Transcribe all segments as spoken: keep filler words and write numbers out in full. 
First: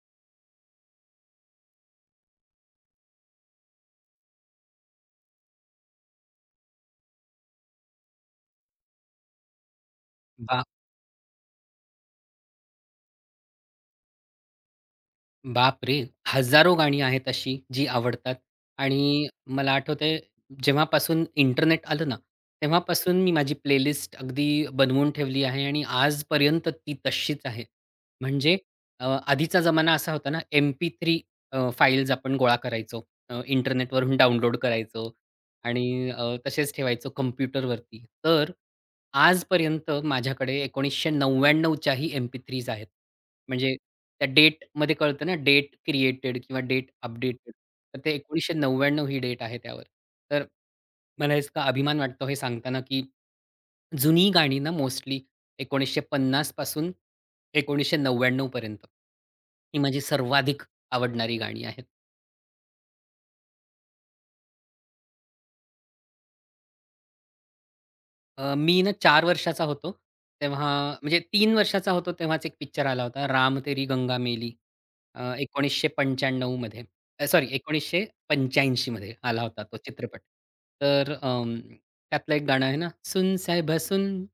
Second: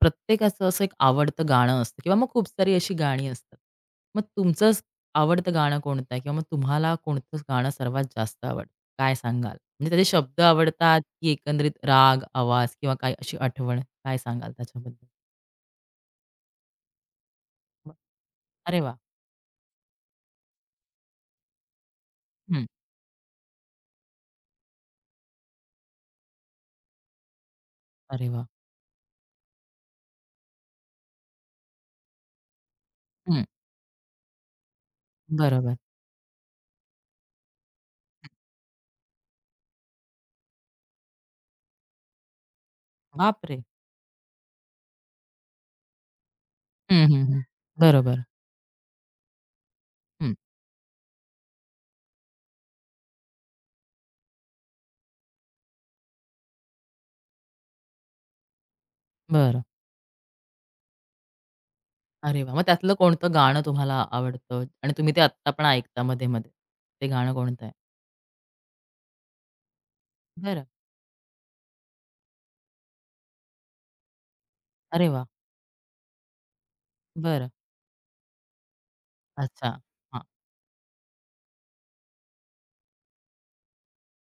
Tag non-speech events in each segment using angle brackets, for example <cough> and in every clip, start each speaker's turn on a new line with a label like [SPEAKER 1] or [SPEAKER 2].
[SPEAKER 1] प्रत्येकाचं असं एक आवडतं गाणं असतं किंवा मग खूप सारी अशी गाणी असतात. मग तुमचं स आवडतं गाणं कोणतं आहे? किंवा मग तुम्हाला कोणतं गाणं सर्वात जास्त आवडतं? काय सांगाल? म्हणजे त्याचे शब्द
[SPEAKER 2] बा
[SPEAKER 1] आवडतात की एकंदरीत राग, आवाज किंवा काही अशी आठवण? काय सांगाल त्याच्याबद्दल?
[SPEAKER 2] बापरे! हजारो गाणी आहेत अशी जी
[SPEAKER 1] बरं.
[SPEAKER 2] आवडतात
[SPEAKER 1] अरे वाह!
[SPEAKER 2] आणि मला आठवतंय, जेव्हापासून इंटरनेट आलं ना,
[SPEAKER 1] हं.
[SPEAKER 2] तेव्हापासून मी माझी प्लेलिस्ट अगदी बनवून ठेवली आहे आणि आजपर्यंत ती तशीच आहे.
[SPEAKER 1] अरे वाह!
[SPEAKER 2] म्हणजे अ, आधीचा जमाना असा होता ना, M P three uh, files आपण गोळा करायचो. अ,
[SPEAKER 1] हं.
[SPEAKER 2] इंटरनेटवरून डाउनलोड करायचो
[SPEAKER 1] बरोबर.
[SPEAKER 2] आणि अ, तसेच ठेवायचो कॉम्प्युटरवरती. तर आजपर्यंत माझ्याकडे एकोणीसशे नव्याण्णव च्याही एम-पी-थ्री एस आहेत.
[SPEAKER 1] बापरे!
[SPEAKER 2] म्हणजे त्या डेटमध्ये कळतं ना, डेट क्रिएटेड किंवा डेट
[SPEAKER 1] हं, हं, हं.
[SPEAKER 2] अपडेटेड. तर ते
[SPEAKER 1] बरोबर.
[SPEAKER 2] एकोणीसशे नव्याण्णव ही डेट आहे त्यावर.
[SPEAKER 1] हं.
[SPEAKER 2] तर मला इतका अभिमान वाटतो हे सांगताना, की जुनी गाणी ना मोस्टली एकोणीसशे पन्नास पासून एकोणीसशे नव्याण्णव पर्यंत.
[SPEAKER 1] बरं.
[SPEAKER 2] ही माझी सर्वाधिक आवडणारी गाणी आहेत.
[SPEAKER 1] अरे वाह! मग त्यातलं कोणतं गाणं तुम्हाला आवडतं आणि तुम्ही ते आत्ता पण ऐकता मध्ये-मध्ये? ते गाणं कोणतं आहे?
[SPEAKER 2] अ, मी ना चार वर्षाचा होतो,
[SPEAKER 1] बरं.
[SPEAKER 2] तेव्हा म्हणजे तीन वर्षाचा होतो तेव्हाच एक पिक्चर आला होता, राम तेरी गंगा मेली.
[SPEAKER 1] अरे वाह!
[SPEAKER 2] अ, एकोणीसशे पंच्याण्णव मध्ये अ, सॉरी
[SPEAKER 1] बरं.
[SPEAKER 2] एकोणीसशे पंच्याऐंशी मध्ये आला होता
[SPEAKER 1] अच्छा.
[SPEAKER 2] तो चित्रपट.
[SPEAKER 1] हां.
[SPEAKER 2] तर अं, त्यातलं एक गाणं आहे ना, सुन साहिबा सुन,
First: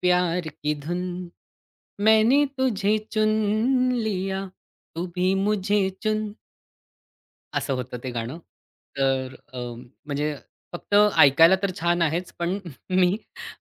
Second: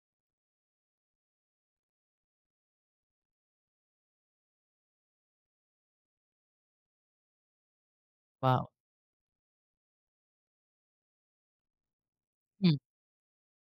[SPEAKER 2] प्यार की धुन, मैंने तुझे चुन लिया, तू भी मुझे चुन. असं होतं ते गाणं.
[SPEAKER 1] वॉव!
[SPEAKER 2] तर अ, म्हणजे फक्त ऐकायला तर छान आहेच, पण
[SPEAKER 1] हं.
[SPEAKER 2] <laughs> मी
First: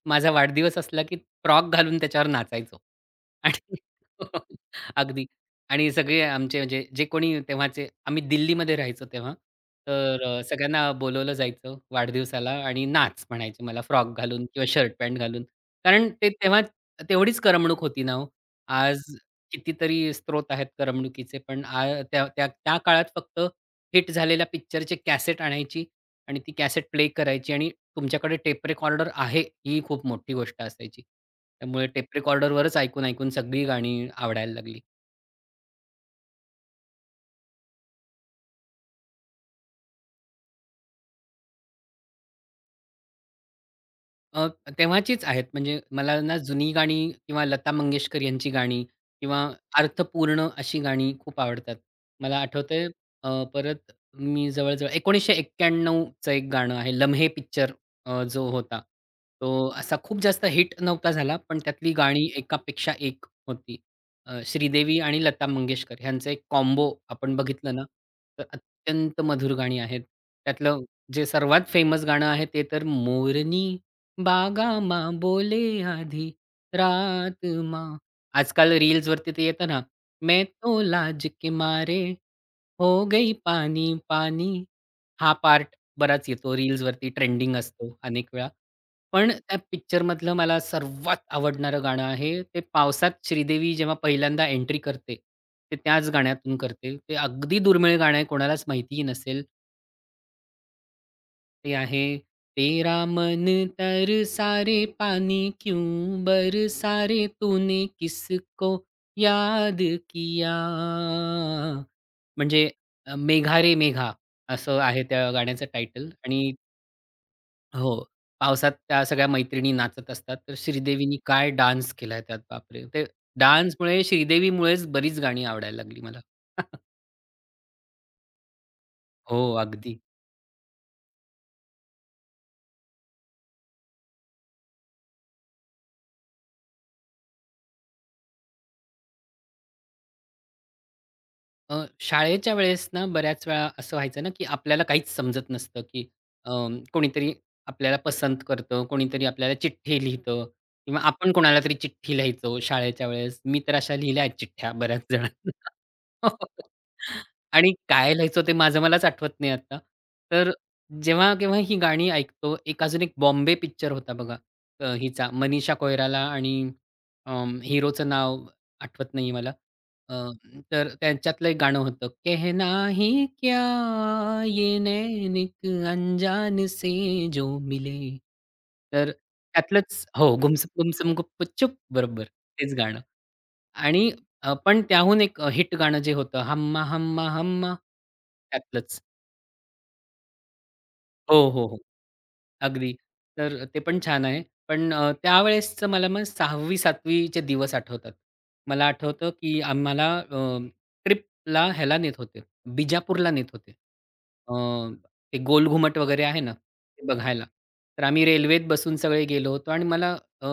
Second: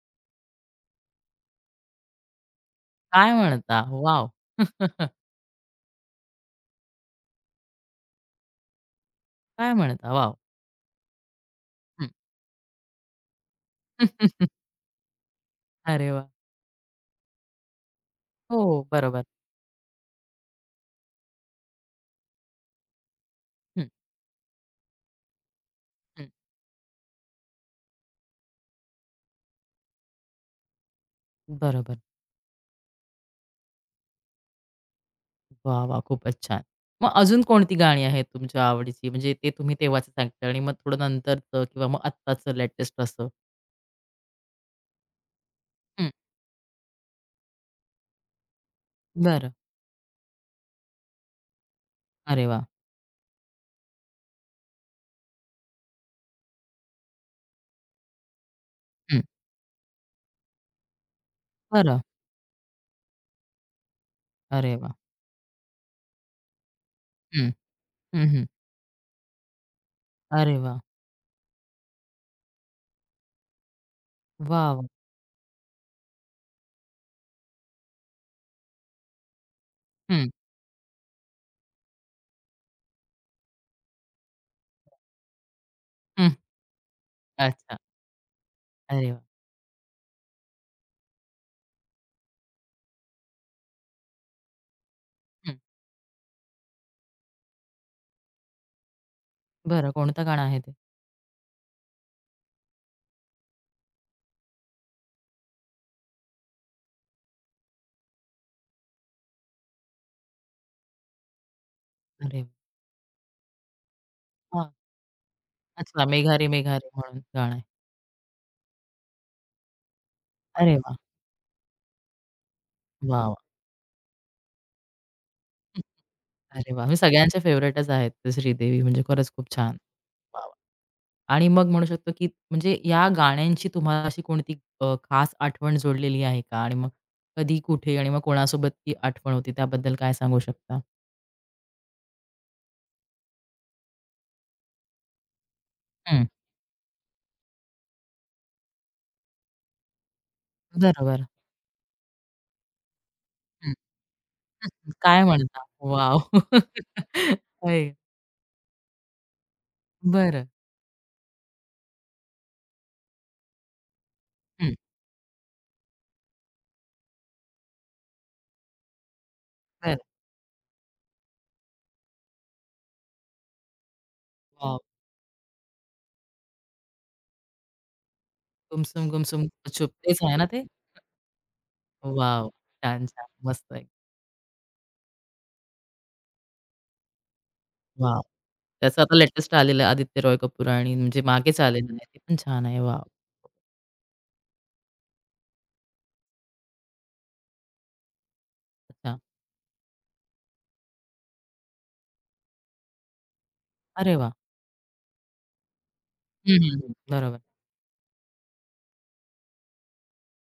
[SPEAKER 2] माझा वाढदिवस असला की फ्रॉक घालून त्याच्यावर नाचायचो.
[SPEAKER 1] काय
[SPEAKER 2] आणि
[SPEAKER 1] म्हणता? वॉव!
[SPEAKER 2] <laughs>
[SPEAKER 1] <laughs>
[SPEAKER 2] अगदी. आणि सगळे आमचे, म्हणजे जे कोणी तेव्हाचे, आम्ही दिल्लीमध्ये राहायचो तेव्हा.
[SPEAKER 1] काय म्हणता?
[SPEAKER 2] तर
[SPEAKER 1] वॉव!
[SPEAKER 2] अ, सगळ्यांना बोलवलं जायचं
[SPEAKER 1] हं.
[SPEAKER 2] वाढदिवसाला आणि नाच म्हणायचे मला, फ्रॉक घालून
[SPEAKER 1] <laughs>
[SPEAKER 2] किंवा शर्ट पॅन्ट घालून. कारण
[SPEAKER 1] अरे वा,
[SPEAKER 2] ते तेव्हा तेवढीच करमणूक होती ना हो.
[SPEAKER 1] हो,
[SPEAKER 2] आज
[SPEAKER 1] बरोबर.
[SPEAKER 2] कितीतरी स्त्रोत आहेत करमणुकीचे, पण आ त्या त्या त्या काळात फक्त
[SPEAKER 1] हं,
[SPEAKER 2] हिट झालेल्या पिक्चरची कॅसेट आणायची
[SPEAKER 1] हं.
[SPEAKER 2] आणि ती कॅसेट प्ले करायची आणि तुमच्याकडे टेप रेकॉर्डर आहे, ही खूप मोठी गोष्ट असायची. त्यामुळे
[SPEAKER 1] बरोबर.
[SPEAKER 2] टेप रेकॉर्डरवरच ऐकून-ऐकून सगळी गाणी आवडायला लागली.
[SPEAKER 1] वाह! वाह! खूपच छान. मग अजून कोणती गाणी आहेत तुमच्या आवडीची? म्हणजे ते तुम्ही तेव्हाचं सांगितलं आणि मग थोडं नंतरचं किंवा मग आत्ताचं लेटेस्ट असं?
[SPEAKER 2] अ, तेव्हाचीच आहेत. म्हणजे
[SPEAKER 1] हं.
[SPEAKER 2] मला ना जुनी गाणी किंवा लता मंगेशकर यांची गाणी किंवा
[SPEAKER 1] बरं.
[SPEAKER 2] अर्थपूर्ण अशी गाणी खूप आवडतात. मला
[SPEAKER 1] अरे वाह!
[SPEAKER 2] आठवतंय, अ, परत मी जवळ-जवळ एकोणीसशे एक्याण्णव चं एक गाणं आहे. लम्हे पिक्चर अ, जो होता.
[SPEAKER 1] हं.
[SPEAKER 2] तो असा खूप जास्त हिट नव्हता झाला, पण त्यातली
[SPEAKER 1] बरं.
[SPEAKER 2] गाणी एकापेक्षा एक होती. अ,
[SPEAKER 1] अरे वाह!
[SPEAKER 2] श्रीदेवी आणि लता मंगेशकर ह्यांचं एक कॉम्बो आपण
[SPEAKER 1] हं.
[SPEAKER 2] बघितलं ना,
[SPEAKER 1] हं,
[SPEAKER 2] तर
[SPEAKER 1] हं.
[SPEAKER 2] अत्यंत मधुर गाणी आहेत.
[SPEAKER 1] अरे वाह!
[SPEAKER 2] त्यातलं जे सर्वात फेमस गाणं आहे ते तर मोरनी
[SPEAKER 1] वाह! वाह!
[SPEAKER 2] बागामा बोले आधी रात मा, आजकाल रील्स वरती ते येतं ना,
[SPEAKER 1] हं,
[SPEAKER 2] मैं तो लाज के मारे हो गई पानी पानी. हा पार्ट बराच
[SPEAKER 1] हं.
[SPEAKER 2] येतो रील्स वरती, ट्रेंडिंग
[SPEAKER 1] अच्छा.
[SPEAKER 2] असतो अनेक वेळा.
[SPEAKER 1] अरे वाह!
[SPEAKER 2] पण त्या पिक्चर मधलं मला सर्वात आवडणारं गाणं आहे ते, पावसात श्रीदेवी जेव्हा पहिल्यांदा एंट्री करते
[SPEAKER 1] हं.
[SPEAKER 2] ते त्याच गाण्यातून करते. ते अगदी दुर्मिळ गाणं आहे, कोणालाच माहितीही नसेल.
[SPEAKER 1] बरं. कोणतं गाणं आहे ते?
[SPEAKER 2] ते आहे तेरा मन तरसा रे पानी क्यों बरसा रे तूने किसको याद किया.
[SPEAKER 1] अरे
[SPEAKER 2] म्हणजे अ, मेघा रे मेघा
[SPEAKER 1] वाह!
[SPEAKER 2] असं आहे त्या गाण्याचं
[SPEAKER 1] अच्छा.
[SPEAKER 2] टायटल.
[SPEAKER 1] मेघा रे
[SPEAKER 2] आणि
[SPEAKER 1] म्हणून गाणं आहे.
[SPEAKER 2] हो, पावसात त्या सगळ्या मैत्रिणी नाचत असतात, तर
[SPEAKER 1] अरे वाह!
[SPEAKER 2] श्रीदेवीनी काय डान्स केलाय त्यात, बापरे! ते
[SPEAKER 1] वाह, वाह!
[SPEAKER 2] डान्समुळे, श्रीदेवीमुळेच बरीच गाणी आवडायला लागली मला.
[SPEAKER 1] अरे
[SPEAKER 2] <laughs>
[SPEAKER 1] वाह! म्हणजे सगळ्यांचे फेव्हराइटच आहेत ते श्रीदेवी म्हणजे खरंच
[SPEAKER 2] हो
[SPEAKER 1] खूप छान.
[SPEAKER 2] अगदी.
[SPEAKER 1] वाह, वाह! आणि मग म्हणू शकतो, की म्हणजे या गाण्यांची तुम्हाला अशी कोणती अ, खास आठवण जोडलेली आहे का? आणि मग कधी, कुठे आणि मग कोणासोबत ती आठवण होती त्याबद्दल काय सांगू शकता?
[SPEAKER 2] अ, शाळेच्या वेळेस ना बऱ्याच वेळा असं व्हायचं ना, की आपल्याला काहीच समजत नसतं, की
[SPEAKER 1] हं,
[SPEAKER 2] अ, कोणीतरी आपल्याला पसंत करतं, कोणीतरी आपल्याला चिठ्ठी लिहितं किंवा
[SPEAKER 1] बरोबर.
[SPEAKER 2] आपण कोणाला तरी चिठ्ठी लिहायचो शाळेच्या वेळेस. मी
[SPEAKER 1] हं,
[SPEAKER 2] तर अशा लिहिल्या आहेत चिठ्ठ्या
[SPEAKER 1] हं.
[SPEAKER 2] बऱ्याच
[SPEAKER 1] काय
[SPEAKER 2] जणांना.
[SPEAKER 1] म्हणता? वॉव!
[SPEAKER 2] <laughs>
[SPEAKER 1] <laughs>
[SPEAKER 2] आणि
[SPEAKER 1] होय.
[SPEAKER 2] काय लिहायचो ते माझं मलाच आठवत नाही आता.
[SPEAKER 1] बरं.
[SPEAKER 2] तर जेव्हा केव्हा ही गाणी ऐकतो, एक अजून एक बॉम्बे पिक्चर होता बघा,
[SPEAKER 1] हं,
[SPEAKER 2] अ, हिचा मनीषा कोईराला आणि अं, हिरोचं नाव आठवत नाही मला.
[SPEAKER 1] बरं.
[SPEAKER 2] तर त्यांच्यातलं एक गाणं होतं, कहना ही क्या ये
[SPEAKER 1] वॉव!
[SPEAKER 2] नैनिक अंजान से जो मिले.
[SPEAKER 1] "गुमसुम
[SPEAKER 2] तर
[SPEAKER 1] गुमसुम गुपचुप"
[SPEAKER 2] त्यातलंच
[SPEAKER 1] तेच आहे
[SPEAKER 2] हो,
[SPEAKER 1] ना ते?
[SPEAKER 2] "गुमसुम गुमसुम गुप्प चुप", बरोबर
[SPEAKER 1] वॉव!
[SPEAKER 2] तेच गाणं.
[SPEAKER 1] छान, छान. मस्त आहे.
[SPEAKER 2] आणि अ, पण त्याहून एक हिट गाणं जे होतं, "हम्मा हम्मा हम्मा",
[SPEAKER 1] वॉव!
[SPEAKER 2] त्यातलंच.
[SPEAKER 1] त्याचं आता लेटेस्ट आलेलं आहे आदित्य रॉय कपूर आणि म्हणजे
[SPEAKER 2] हो,
[SPEAKER 1] मागेच
[SPEAKER 2] हो, हो.
[SPEAKER 1] आलेलं हं. आहे. ते पण छान आहे.
[SPEAKER 2] अगदी.
[SPEAKER 1] वाह!
[SPEAKER 2] तर ते पण छान आहे. पण अ, त्यावेळेसचं मला मग सहावी सातवी चे दिवस आठवतात. मला
[SPEAKER 1] अच्छा.
[SPEAKER 2] आठवतं, की आम्हाला अ, ट्रिपला ह्याला नेत होते, बिजापूरला नेत होते.
[SPEAKER 1] अरे वाह!
[SPEAKER 2] अ, ते गोल घुमट वगैरे आहे ना,
[SPEAKER 1] हं, हं, हं.
[SPEAKER 2] ते
[SPEAKER 1] बरोबर.
[SPEAKER 2] बघायला. तर आम्ही रेल्वेत बसून सगळे गेलो होतो आणि मला अ,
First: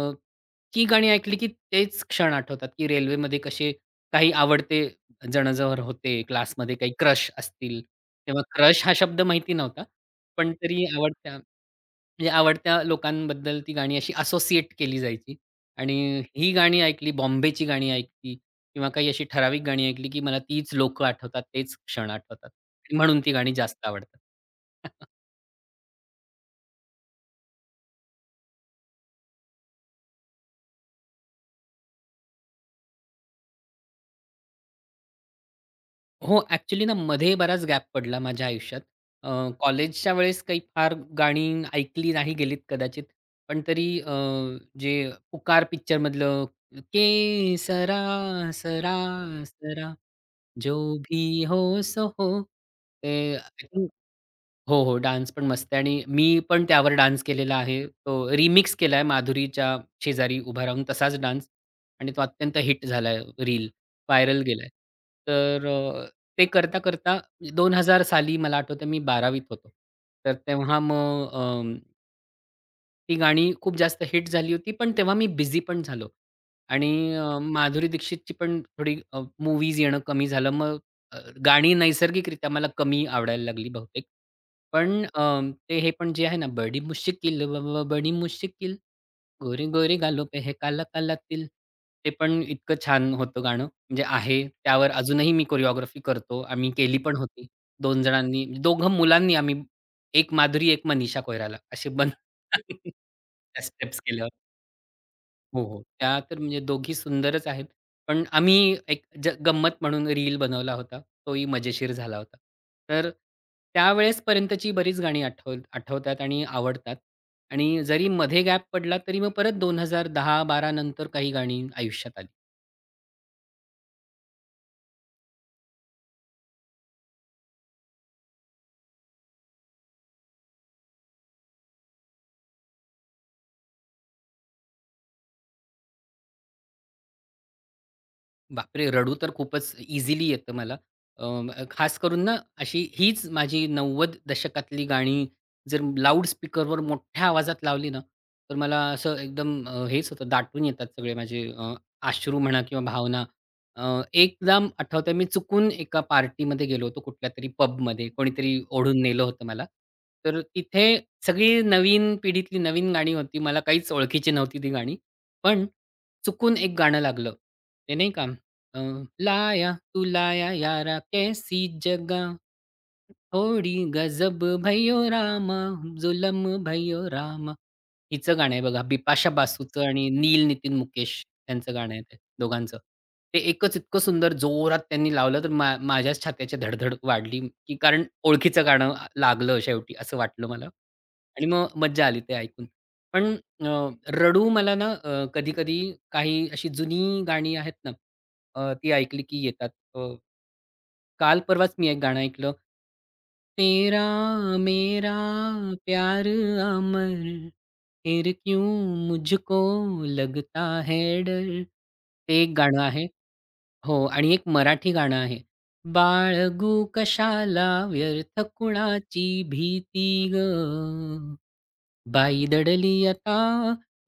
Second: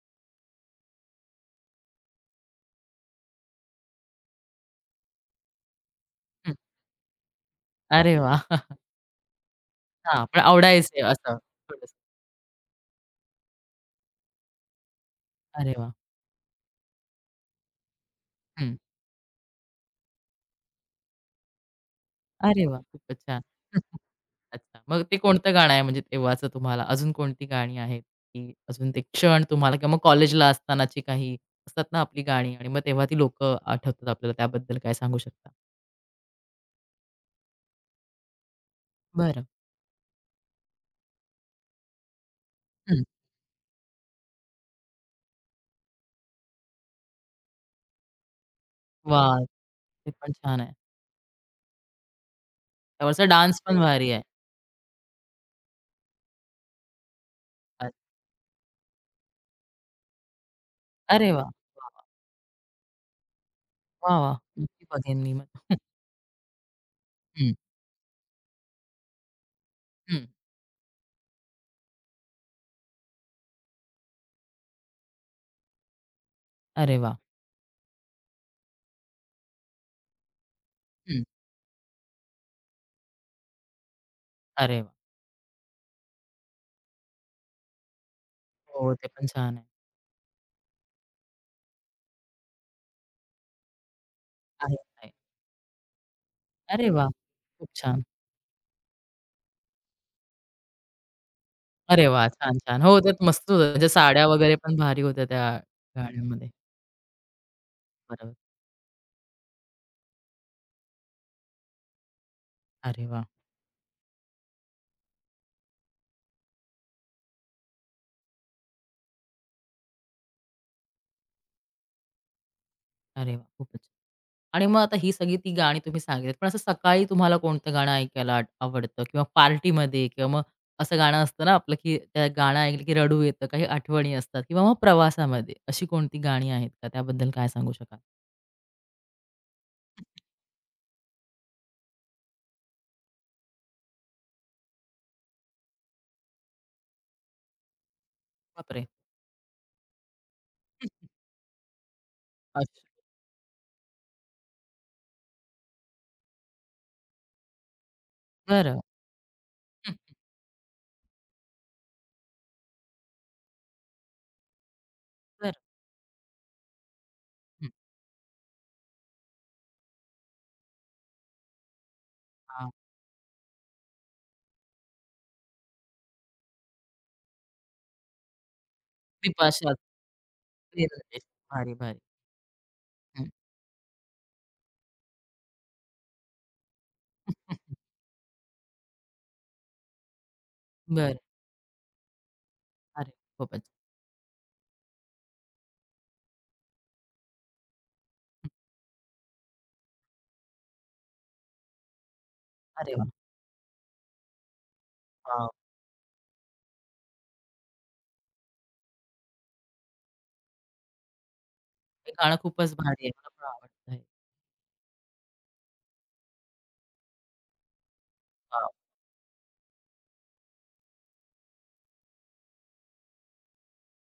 [SPEAKER 2] ही गाणी ऐकली, की तेच क्षण आठवतात, की रेल्वेमध्ये कसे काही आवडते जण जर होते
[SPEAKER 1] हं.
[SPEAKER 2] क्लासमध्ये, काही क्रश असतील.
[SPEAKER 1] अरे वाह!
[SPEAKER 2] तेव्हा
[SPEAKER 1] <laughs>
[SPEAKER 2] क्रश हा शब्द माहिती नव्हता.
[SPEAKER 1] हां, पण
[SPEAKER 2] पण तरी
[SPEAKER 1] आवडायचे
[SPEAKER 2] आवडत्या,
[SPEAKER 1] असं थोडंसं.
[SPEAKER 2] म्हणजे आवडत्या लोकांबद्दल ती गाणी अशी असोसिएट केली जायची.
[SPEAKER 1] अरे वाह!
[SPEAKER 2] आणि ही गाणी ऐकली, बॉम्बेची गाणी ऐकली
[SPEAKER 1] हं.
[SPEAKER 2] किंवा काही अशी ठराविक गाणी ऐकली, की मला तीच लोक आठवतात, तेच क्षण आठवतात.
[SPEAKER 1] अरे वाह! खूपच
[SPEAKER 2] म्हणून ती
[SPEAKER 1] छान.
[SPEAKER 2] गाणी जास्त
[SPEAKER 1] <laughs>
[SPEAKER 2] आवडतात.
[SPEAKER 1] अच्छा. मग
[SPEAKER 2] <laughs>
[SPEAKER 1] ते कोणतं गाणं आहे म्हणजे तेव्हाचं तुम्हाला? अजून कोणती गाणी आहेत, की अजून ते क्षण तुम्हाला किंवा मग कॉलेजला असतानाची काही असतात ना आपली गाणी आणि मग तेव्हा ती लोकं आठवतात आपल्याला त्याबद्दल काय सांगू शकता?
[SPEAKER 2] हो, ॲक्चुअली ना मध्ये बराच गॅप पडला माझ्या आयुष्यात. अ,
[SPEAKER 1] बरं.
[SPEAKER 2] कॉलेजच्या वेळेस काही फार गाणी ऐकली नाही गेलीत
[SPEAKER 1] हं.
[SPEAKER 2] कदाचित. पण तरी अ, जे पुकार पिक्चरमधलं, केसरा सरा
[SPEAKER 1] वाह!
[SPEAKER 2] सरा सरा
[SPEAKER 1] ते पण छान आहे.
[SPEAKER 2] जो भी हो सो हो.
[SPEAKER 1] त्यावरचा
[SPEAKER 2] ते
[SPEAKER 1] डान्स
[SPEAKER 2] आय
[SPEAKER 1] पण
[SPEAKER 2] थिंक,
[SPEAKER 1] भारी आहे.
[SPEAKER 2] हो, हो. डान्स पण मस्त आहे आणि मी पण त्यावर डान्स केलेला आहे.
[SPEAKER 1] अ
[SPEAKER 2] तो रिमिक्स केलाय माधुरीच्या शेजारी उभा राहून, तसाच
[SPEAKER 1] अरे वाह!
[SPEAKER 2] डान्स. आणि तो अत्यंत हिट झालाय रील.
[SPEAKER 1] वाह! वाह!
[SPEAKER 2] व्हायरल गेलाय.
[SPEAKER 1] नक्की बघेन मी मग.
[SPEAKER 2] तर अ, ते करता-करता
[SPEAKER 1] हं,
[SPEAKER 2] हजार साली मला आठवतंय मी बारावीत होतो.
[SPEAKER 1] हं.
[SPEAKER 2] तर तेव्हा मग ती गाणी खूप जास्त हिट झाली होती, पण तेव्हा मी बिझी पण झालो आणि
[SPEAKER 1] अरे वाह!
[SPEAKER 2] अ, माधुरी दीक्षितची पण थोडी अ, मूव्हीज येणं कमी झालं. मग अ,
[SPEAKER 1] हं.
[SPEAKER 2] गाणी नैसर्गिकरित्या मला कमी आवडायला लागली बहुतेक.
[SPEAKER 1] अरे वाह!
[SPEAKER 2] पण अ, ते हे पण जे आहे ना, बडी मुश्किल ब ब बडी मुश्किल,
[SPEAKER 1] हो, ते पण छान आहे.
[SPEAKER 2] गोरी गोरी गालो पे हे काला काला तिल. ते पण इतकं छान होतं गाणं. म्हणजे आहे,
[SPEAKER 1] आहे,
[SPEAKER 2] त्यावर
[SPEAKER 1] आहे.
[SPEAKER 2] अजूनही मी कोरिओग्राफी करतो. आम्ही
[SPEAKER 1] अरे
[SPEAKER 2] केली
[SPEAKER 1] वाह!
[SPEAKER 2] पण होती.
[SPEAKER 1] खूप छान.
[SPEAKER 2] दोन जणांनी, म्हणजे दोघं मुलांनी आम्ही, एक माधुरी, एक मनीषा कोइराला असे
[SPEAKER 1] अरे
[SPEAKER 2] बनवून
[SPEAKER 1] वाह! छान, छान.
[SPEAKER 2] <laughs>
[SPEAKER 1] हो, त्यात मस्त
[SPEAKER 2] त्या
[SPEAKER 1] होतं. म्हणजे
[SPEAKER 2] स्टेप्स
[SPEAKER 1] साड्या
[SPEAKER 2] केल्या.
[SPEAKER 1] वगैरे पण भारी होत्या त्या
[SPEAKER 2] हो, हो. त्या तर
[SPEAKER 1] गाण्यामध्ये.
[SPEAKER 2] म्हणजे दोघी सुंदरच आहेत. पण
[SPEAKER 1] बरोबर.
[SPEAKER 2] आम्ही एक ज गंमत म्हणून रील बनवला होता. तोही मजेशीर झाला होता.
[SPEAKER 1] अरे
[SPEAKER 2] तर
[SPEAKER 1] वाह!
[SPEAKER 2] त्यावेळेसपर्यंतची बरीच गाणी आठव आठवतात आणि आवडतात. आणि जरी मध्ये गॅप पडला, तरी मग परत दोन हजार दहा बारा नंतर काही गाणी आयुष्यात आली.
[SPEAKER 1] अरे वाह! खूपच आणि मग आता ही सगळी ती गाणी तुम्ही सांगितलीत. पण असं सकाळी तुम्हाला कोणतं गाणं ऐकायला आट आवडतं किंवा पार्टीमध्ये किंवा मग असं गाणं असतं ना आपलं, की त्या गाणं ऐकलं की रडू येतं, काही आठवणी असतात किंवा मग प्रवासामध्ये. अशी कोणती गाणी आहेत का? त्याबद्दल काय सांगू शकाल?
[SPEAKER 2] बापरे! रडू तर खूपच इझिली येतं मला. अं, खास करून ना अशी हीच माझी नव्वद दशकातली गाणी जर लाउड स्पीकरवर मोठ्या आवाजात लावली ना, तर मला
[SPEAKER 1] बापरे!
[SPEAKER 2] असं एकदम अ, हेच होतं, दाटून येतात सगळे माझे अ, अश्रू म्हणा किंवा भावना. अ, एकदम आठवतंय, मी चुकून एका पार्टीमध्ये गेलो होतो कुठल्यातरी पबमध्ये. कोणीतरी
[SPEAKER 1] बरं.
[SPEAKER 2] ओढून नेलं होतं मला.
[SPEAKER 1] हं,
[SPEAKER 2] तर तिथे सगळी नवीन पिढीतली नवीन गाणी होती. मला काहीच ओळखीची नव्हती ती गाणी.
[SPEAKER 1] बरं.
[SPEAKER 2] पण चुकून एक गाणं लागलं.
[SPEAKER 1] हं.
[SPEAKER 2] ते नाही का, अ, लाया तू लाया यारा कैसी जगह,
[SPEAKER 1] हां.
[SPEAKER 2] थोडी गजब भैयो रामा, जुलम भैयो रामा. हिचं गाणं आहे बघा, बिपाशा
[SPEAKER 1] बिपाशा
[SPEAKER 2] बासूचं आणि नील नितीन
[SPEAKER 1] बेर्डेच.
[SPEAKER 2] मुकेश
[SPEAKER 1] भारी,
[SPEAKER 2] यांचं गाणं
[SPEAKER 1] भारी.
[SPEAKER 2] आहे ते दोघांचं.
[SPEAKER 1] हं.
[SPEAKER 2] ते एकच इतकं सुंदर जोरात त्यांनी लावलं, तर मा माझ्याच छात्याची धडधड वाढली, की कारण ओळखीचं गाणं लागलं शेवटी, असं वाटलं मला.
[SPEAKER 1] बरं.
[SPEAKER 2] आणि मग मज्जा आली ते ऐकून.
[SPEAKER 1] अरे
[SPEAKER 2] पण
[SPEAKER 1] खूपच.
[SPEAKER 2] अ, रडू मला ना कधी-कधी काही अशी जुनी गाणी आहेत ना,
[SPEAKER 1] हं.
[SPEAKER 2] अ, ती ऐकली की येतात. अ, काल परवाच मी एक गाणं ऐकलं,
[SPEAKER 1] अरे वाह!
[SPEAKER 2] तेरा मेरा
[SPEAKER 1] वॉव!
[SPEAKER 2] प्यार अमर फिर क्यों मुझको लगता है डर.
[SPEAKER 1] हे गाणं
[SPEAKER 2] ते एक
[SPEAKER 1] खूपच
[SPEAKER 2] गाणं
[SPEAKER 1] भारी
[SPEAKER 2] आहे.
[SPEAKER 1] आहे. मला पण आवडतं
[SPEAKER 2] हो,
[SPEAKER 1] हे.
[SPEAKER 2] आणि एक मराठी गाणं आहे. बाळगू कशाला व्यर्थ
[SPEAKER 1] वॉव!
[SPEAKER 2] कुणाची भीती गं, बाई दडली आता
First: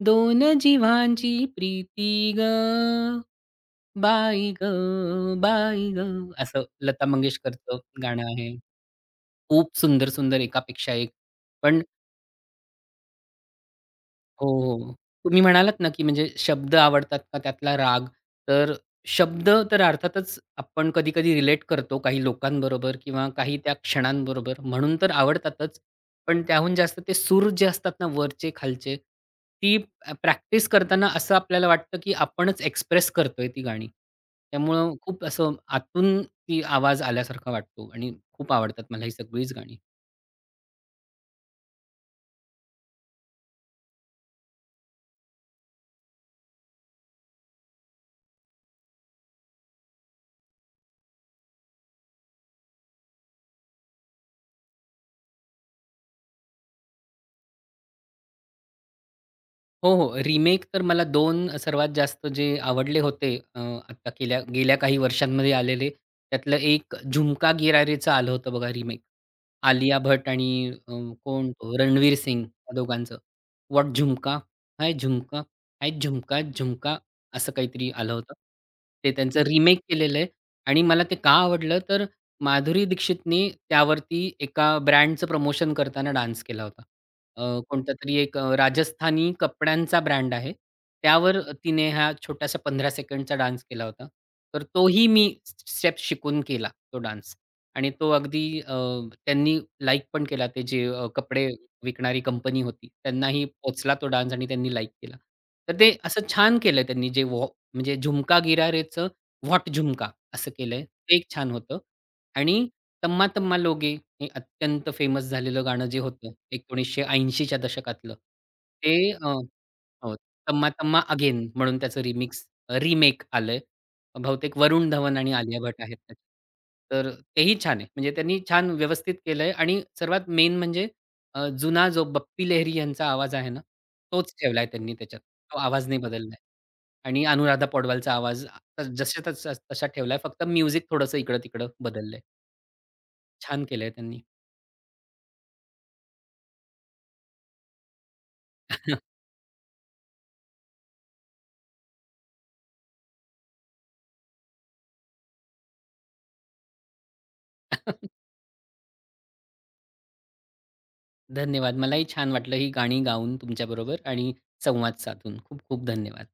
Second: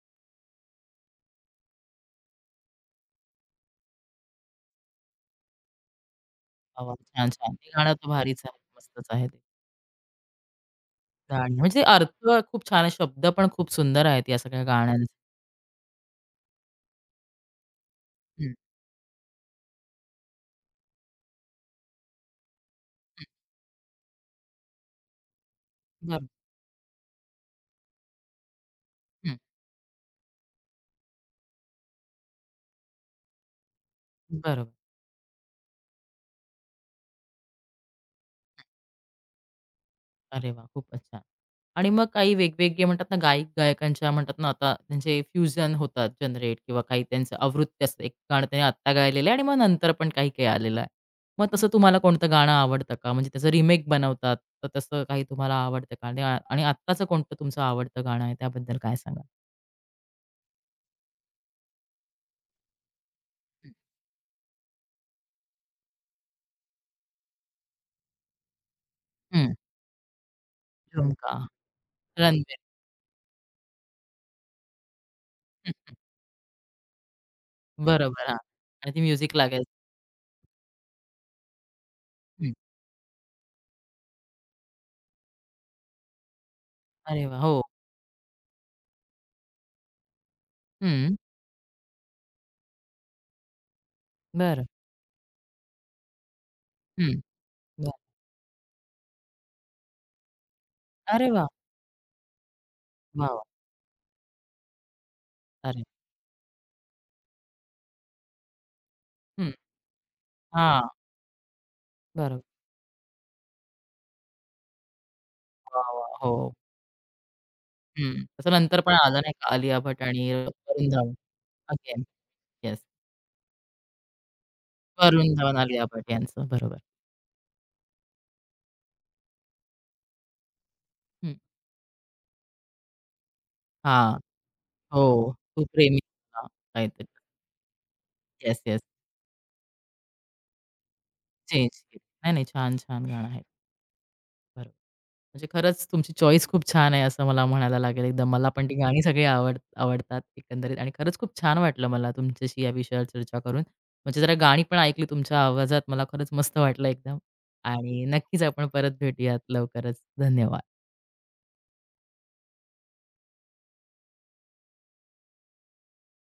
[SPEAKER 2] दोन जीवांची प्रीती गं, बाई गं, बाई गं, असं
[SPEAKER 1] वाह, वाह!
[SPEAKER 2] लता
[SPEAKER 1] छान, छान. हे
[SPEAKER 2] मंगेशकरचं
[SPEAKER 1] गाणं तर
[SPEAKER 2] गाणं
[SPEAKER 1] भारीच
[SPEAKER 2] आहे.
[SPEAKER 1] आहे. मस्तच आहे ते.
[SPEAKER 2] खूप सुंदर-सुंदर, एकापेक्षा एक.
[SPEAKER 1] गाणी म्हणजे
[SPEAKER 2] पण
[SPEAKER 1] अर्थ खूप छान आहे. शब्द पण खूप सुंदर आहेत या
[SPEAKER 2] हो,
[SPEAKER 1] सगळ्या
[SPEAKER 2] हो.
[SPEAKER 1] गाण्यांचे.
[SPEAKER 2] तुम्ही म्हणालात ना, की म्हणजे शब्द आवडतात का त्यातला राग.
[SPEAKER 1] हं,
[SPEAKER 2] तर शब्द तर अर्थातच आपण कधी-कधी रिलेट करतो काही लोकांबरोबर
[SPEAKER 1] हं.
[SPEAKER 2] किंवा काही त्या क्षणांबरोबर, म्हणून तर आवडतातच.
[SPEAKER 1] बरं.
[SPEAKER 2] पण त्याहून जास्त ते सूर जे असतात ना, वरचे, खालचे,
[SPEAKER 1] हं.
[SPEAKER 2] ती प्रॅक्टिस करताना असं आपल्याला वाटतं, की आपणच एक्सप्रेस करतोय ती गाणी.
[SPEAKER 1] बरोबर.
[SPEAKER 2] त्यामुळं खूप असं आतून ती आवाज आल्यासारखा वाटतो आणि खूप आवडतात मला ही सगळीच गाणी.
[SPEAKER 1] अरे वा, खूपच छान. आणि मग काही वेगवेगळे म्हणतात ना, गायक-गायकांच्या म्हणतात ना, आता त्यांचे फ्युजन होतात जनरेट किंवा काही त्यांचं आवृत्ती असते. एक गाणं त्यांनी आत्ता गायलेलं आहे आणि मग नंतर पण काही-काही आलेलं आहे. मग तसं तुम्हाला कोणतं गाणं आवडतं का? म्हणजे त्याचं रिमेक बनवतात, तर तसं काही तुम्हाला आवडतं का? आणि आ आणि आत्ताचं कोणतं तुमचं आवडतं गाणं आहे त्याबद्दल काय सांगाल?
[SPEAKER 2] हो, हो. रिमेक तर मला दोन सर्वात जास्त जे आवडले होते, अ, आता गेल्या गेल्या काही वर्षांमध्ये आलेले, त्यातलं एक झुमका गिरा रेचं आलं होतं बघा रिमेक.
[SPEAKER 1] हं.
[SPEAKER 2] आलिया भट आणि अ,
[SPEAKER 1] झुणका.
[SPEAKER 2] कोण तो रणवीर सिंग,
[SPEAKER 1] रणबीर.
[SPEAKER 2] या दोघांचं. "व्हॉट झुमका? हाय झुमका,
[SPEAKER 1] हं.
[SPEAKER 2] हाय झुमका, झुमका", असं काहीतरी आलं
[SPEAKER 1] बरोबर.
[SPEAKER 2] होतं.
[SPEAKER 1] हां. आणि ती
[SPEAKER 2] ते
[SPEAKER 1] म्युझिक
[SPEAKER 2] त्यांचं
[SPEAKER 1] लागायची.
[SPEAKER 2] रिमेक केलेलं आहे आणि मला ते का आवडलं तर
[SPEAKER 1] हं.
[SPEAKER 2] माधुरी दीक्षितने त्यावरती एका ब्रँडचं प्रमोशन करताना डान्स केला होता.
[SPEAKER 1] अरे वाह! हो.
[SPEAKER 2] अ, कोणतातरी एक अ, राजस्थानी कपड्यांचा ब्रँड आहे.
[SPEAKER 1] हं.
[SPEAKER 2] त्यावर तिने हा छोटासा पंधरा सेकंडचा डान्स केला होता. तर
[SPEAKER 1] बरं.
[SPEAKER 2] तोही मी स्टेप शिकून केला तो
[SPEAKER 1] हं.
[SPEAKER 2] डान्स. आणि
[SPEAKER 1] बरं.
[SPEAKER 2] तो अगदी अ, त्यांनी लाइक पण केला. ते जे अ,
[SPEAKER 1] अरे
[SPEAKER 2] कपडे
[SPEAKER 1] वाह!
[SPEAKER 2] विकणारी कंपनी होती,
[SPEAKER 1] वाह! वाह!
[SPEAKER 2] त्यांनाही पोचला तो डान्स आणि त्यांनी लाइक केला. तर
[SPEAKER 1] अरे.
[SPEAKER 2] ते असं छान केलं त्यांनी, जे व्हॉ म्हणजे झुमका गिरा,
[SPEAKER 1] हं.
[SPEAKER 2] व्हॉट झुमका असं केलंय.
[SPEAKER 1] हां.
[SPEAKER 2] ते एक छान होतं.
[SPEAKER 1] बरोबर.
[SPEAKER 2] आणि तम्मा तम्मा लोगे हे अत्यंत फेमस झालेलं
[SPEAKER 1] वा
[SPEAKER 2] गाणं जे
[SPEAKER 1] वा
[SPEAKER 2] होतं
[SPEAKER 1] हो.
[SPEAKER 2] एकोणीसशे ऐंशी च्या दशकातलं.
[SPEAKER 1] हं. तसं नंतर पण
[SPEAKER 2] ते
[SPEAKER 1] आलं
[SPEAKER 2] अ,
[SPEAKER 1] नाही का आलिया भट
[SPEAKER 2] हो,
[SPEAKER 1] आणि
[SPEAKER 2] तम्मा
[SPEAKER 1] वरुण
[SPEAKER 2] तम्मा
[SPEAKER 1] धवन
[SPEAKER 2] अगेन म्हणून त्याचं
[SPEAKER 1] अगेन.
[SPEAKER 2] Remix,
[SPEAKER 1] yes.
[SPEAKER 2] रिमेक आलंय. बहुतेक वरुण धवन आणि
[SPEAKER 1] वरुण धवन,
[SPEAKER 2] आलिया भट
[SPEAKER 1] आलिया
[SPEAKER 2] आहेत
[SPEAKER 1] भट
[SPEAKER 2] त्यात.
[SPEAKER 1] यांचं बरोबर.
[SPEAKER 2] तर तेही छान आहे. म्हणजे त्यांनी छान व्यवस्थित केलंय आणि सर्वात मेन म्हणजे
[SPEAKER 1] हं.
[SPEAKER 2] अ, जुना जो बप्पी लेहरी यांचा आवाज आहे ना,
[SPEAKER 1] हां.
[SPEAKER 2] तोच ठेवलाय त्यांनी
[SPEAKER 1] हो.
[SPEAKER 2] त्याच्यात. तो
[SPEAKER 1] तू
[SPEAKER 2] आवाज नाही
[SPEAKER 1] प्रेमी
[SPEAKER 2] बदललाय.
[SPEAKER 1] होता काहीतरी.
[SPEAKER 2] आणि अनुराधा पौडवालचा आवाज
[SPEAKER 1] येस, येस.
[SPEAKER 2] जसा तसा तसा ठेवलाय. फक्त म्युझिक थोडंसं इकडं-तिकडं
[SPEAKER 1] चेंज केली.
[SPEAKER 2] बदललंय.
[SPEAKER 1] नाही, नाही. छान, छान गाणं आहे.
[SPEAKER 2] छान केलंय त्यांनी.
[SPEAKER 1] बरोबर. म्हणजे खरंच तुमची चॉईस खूप छान आहे, असं मला म्हणायला लागेल एकदम. मला पण ती गाणी सगळी
[SPEAKER 2] <laughs>
[SPEAKER 1] आवड आवडतात एकंदरीत आणि खरंच खूप छान वाटलं मला तुमच्याशी या विषयावर चर्चा करून. म्हणजे जरा गाणी पण ऐकली तुमच्या आवाजात. मला खरंच मस्त वाटलं एकदम आणि नक्कीच आपण परत भेटूयात लवकरच. धन्यवाद.
[SPEAKER 2] धन्यवाद. मलाही छान वाटलं ही गाणी गाऊन तुमच्याबरोबर आणि संवाद साधून. खूप खूप धन्यवाद.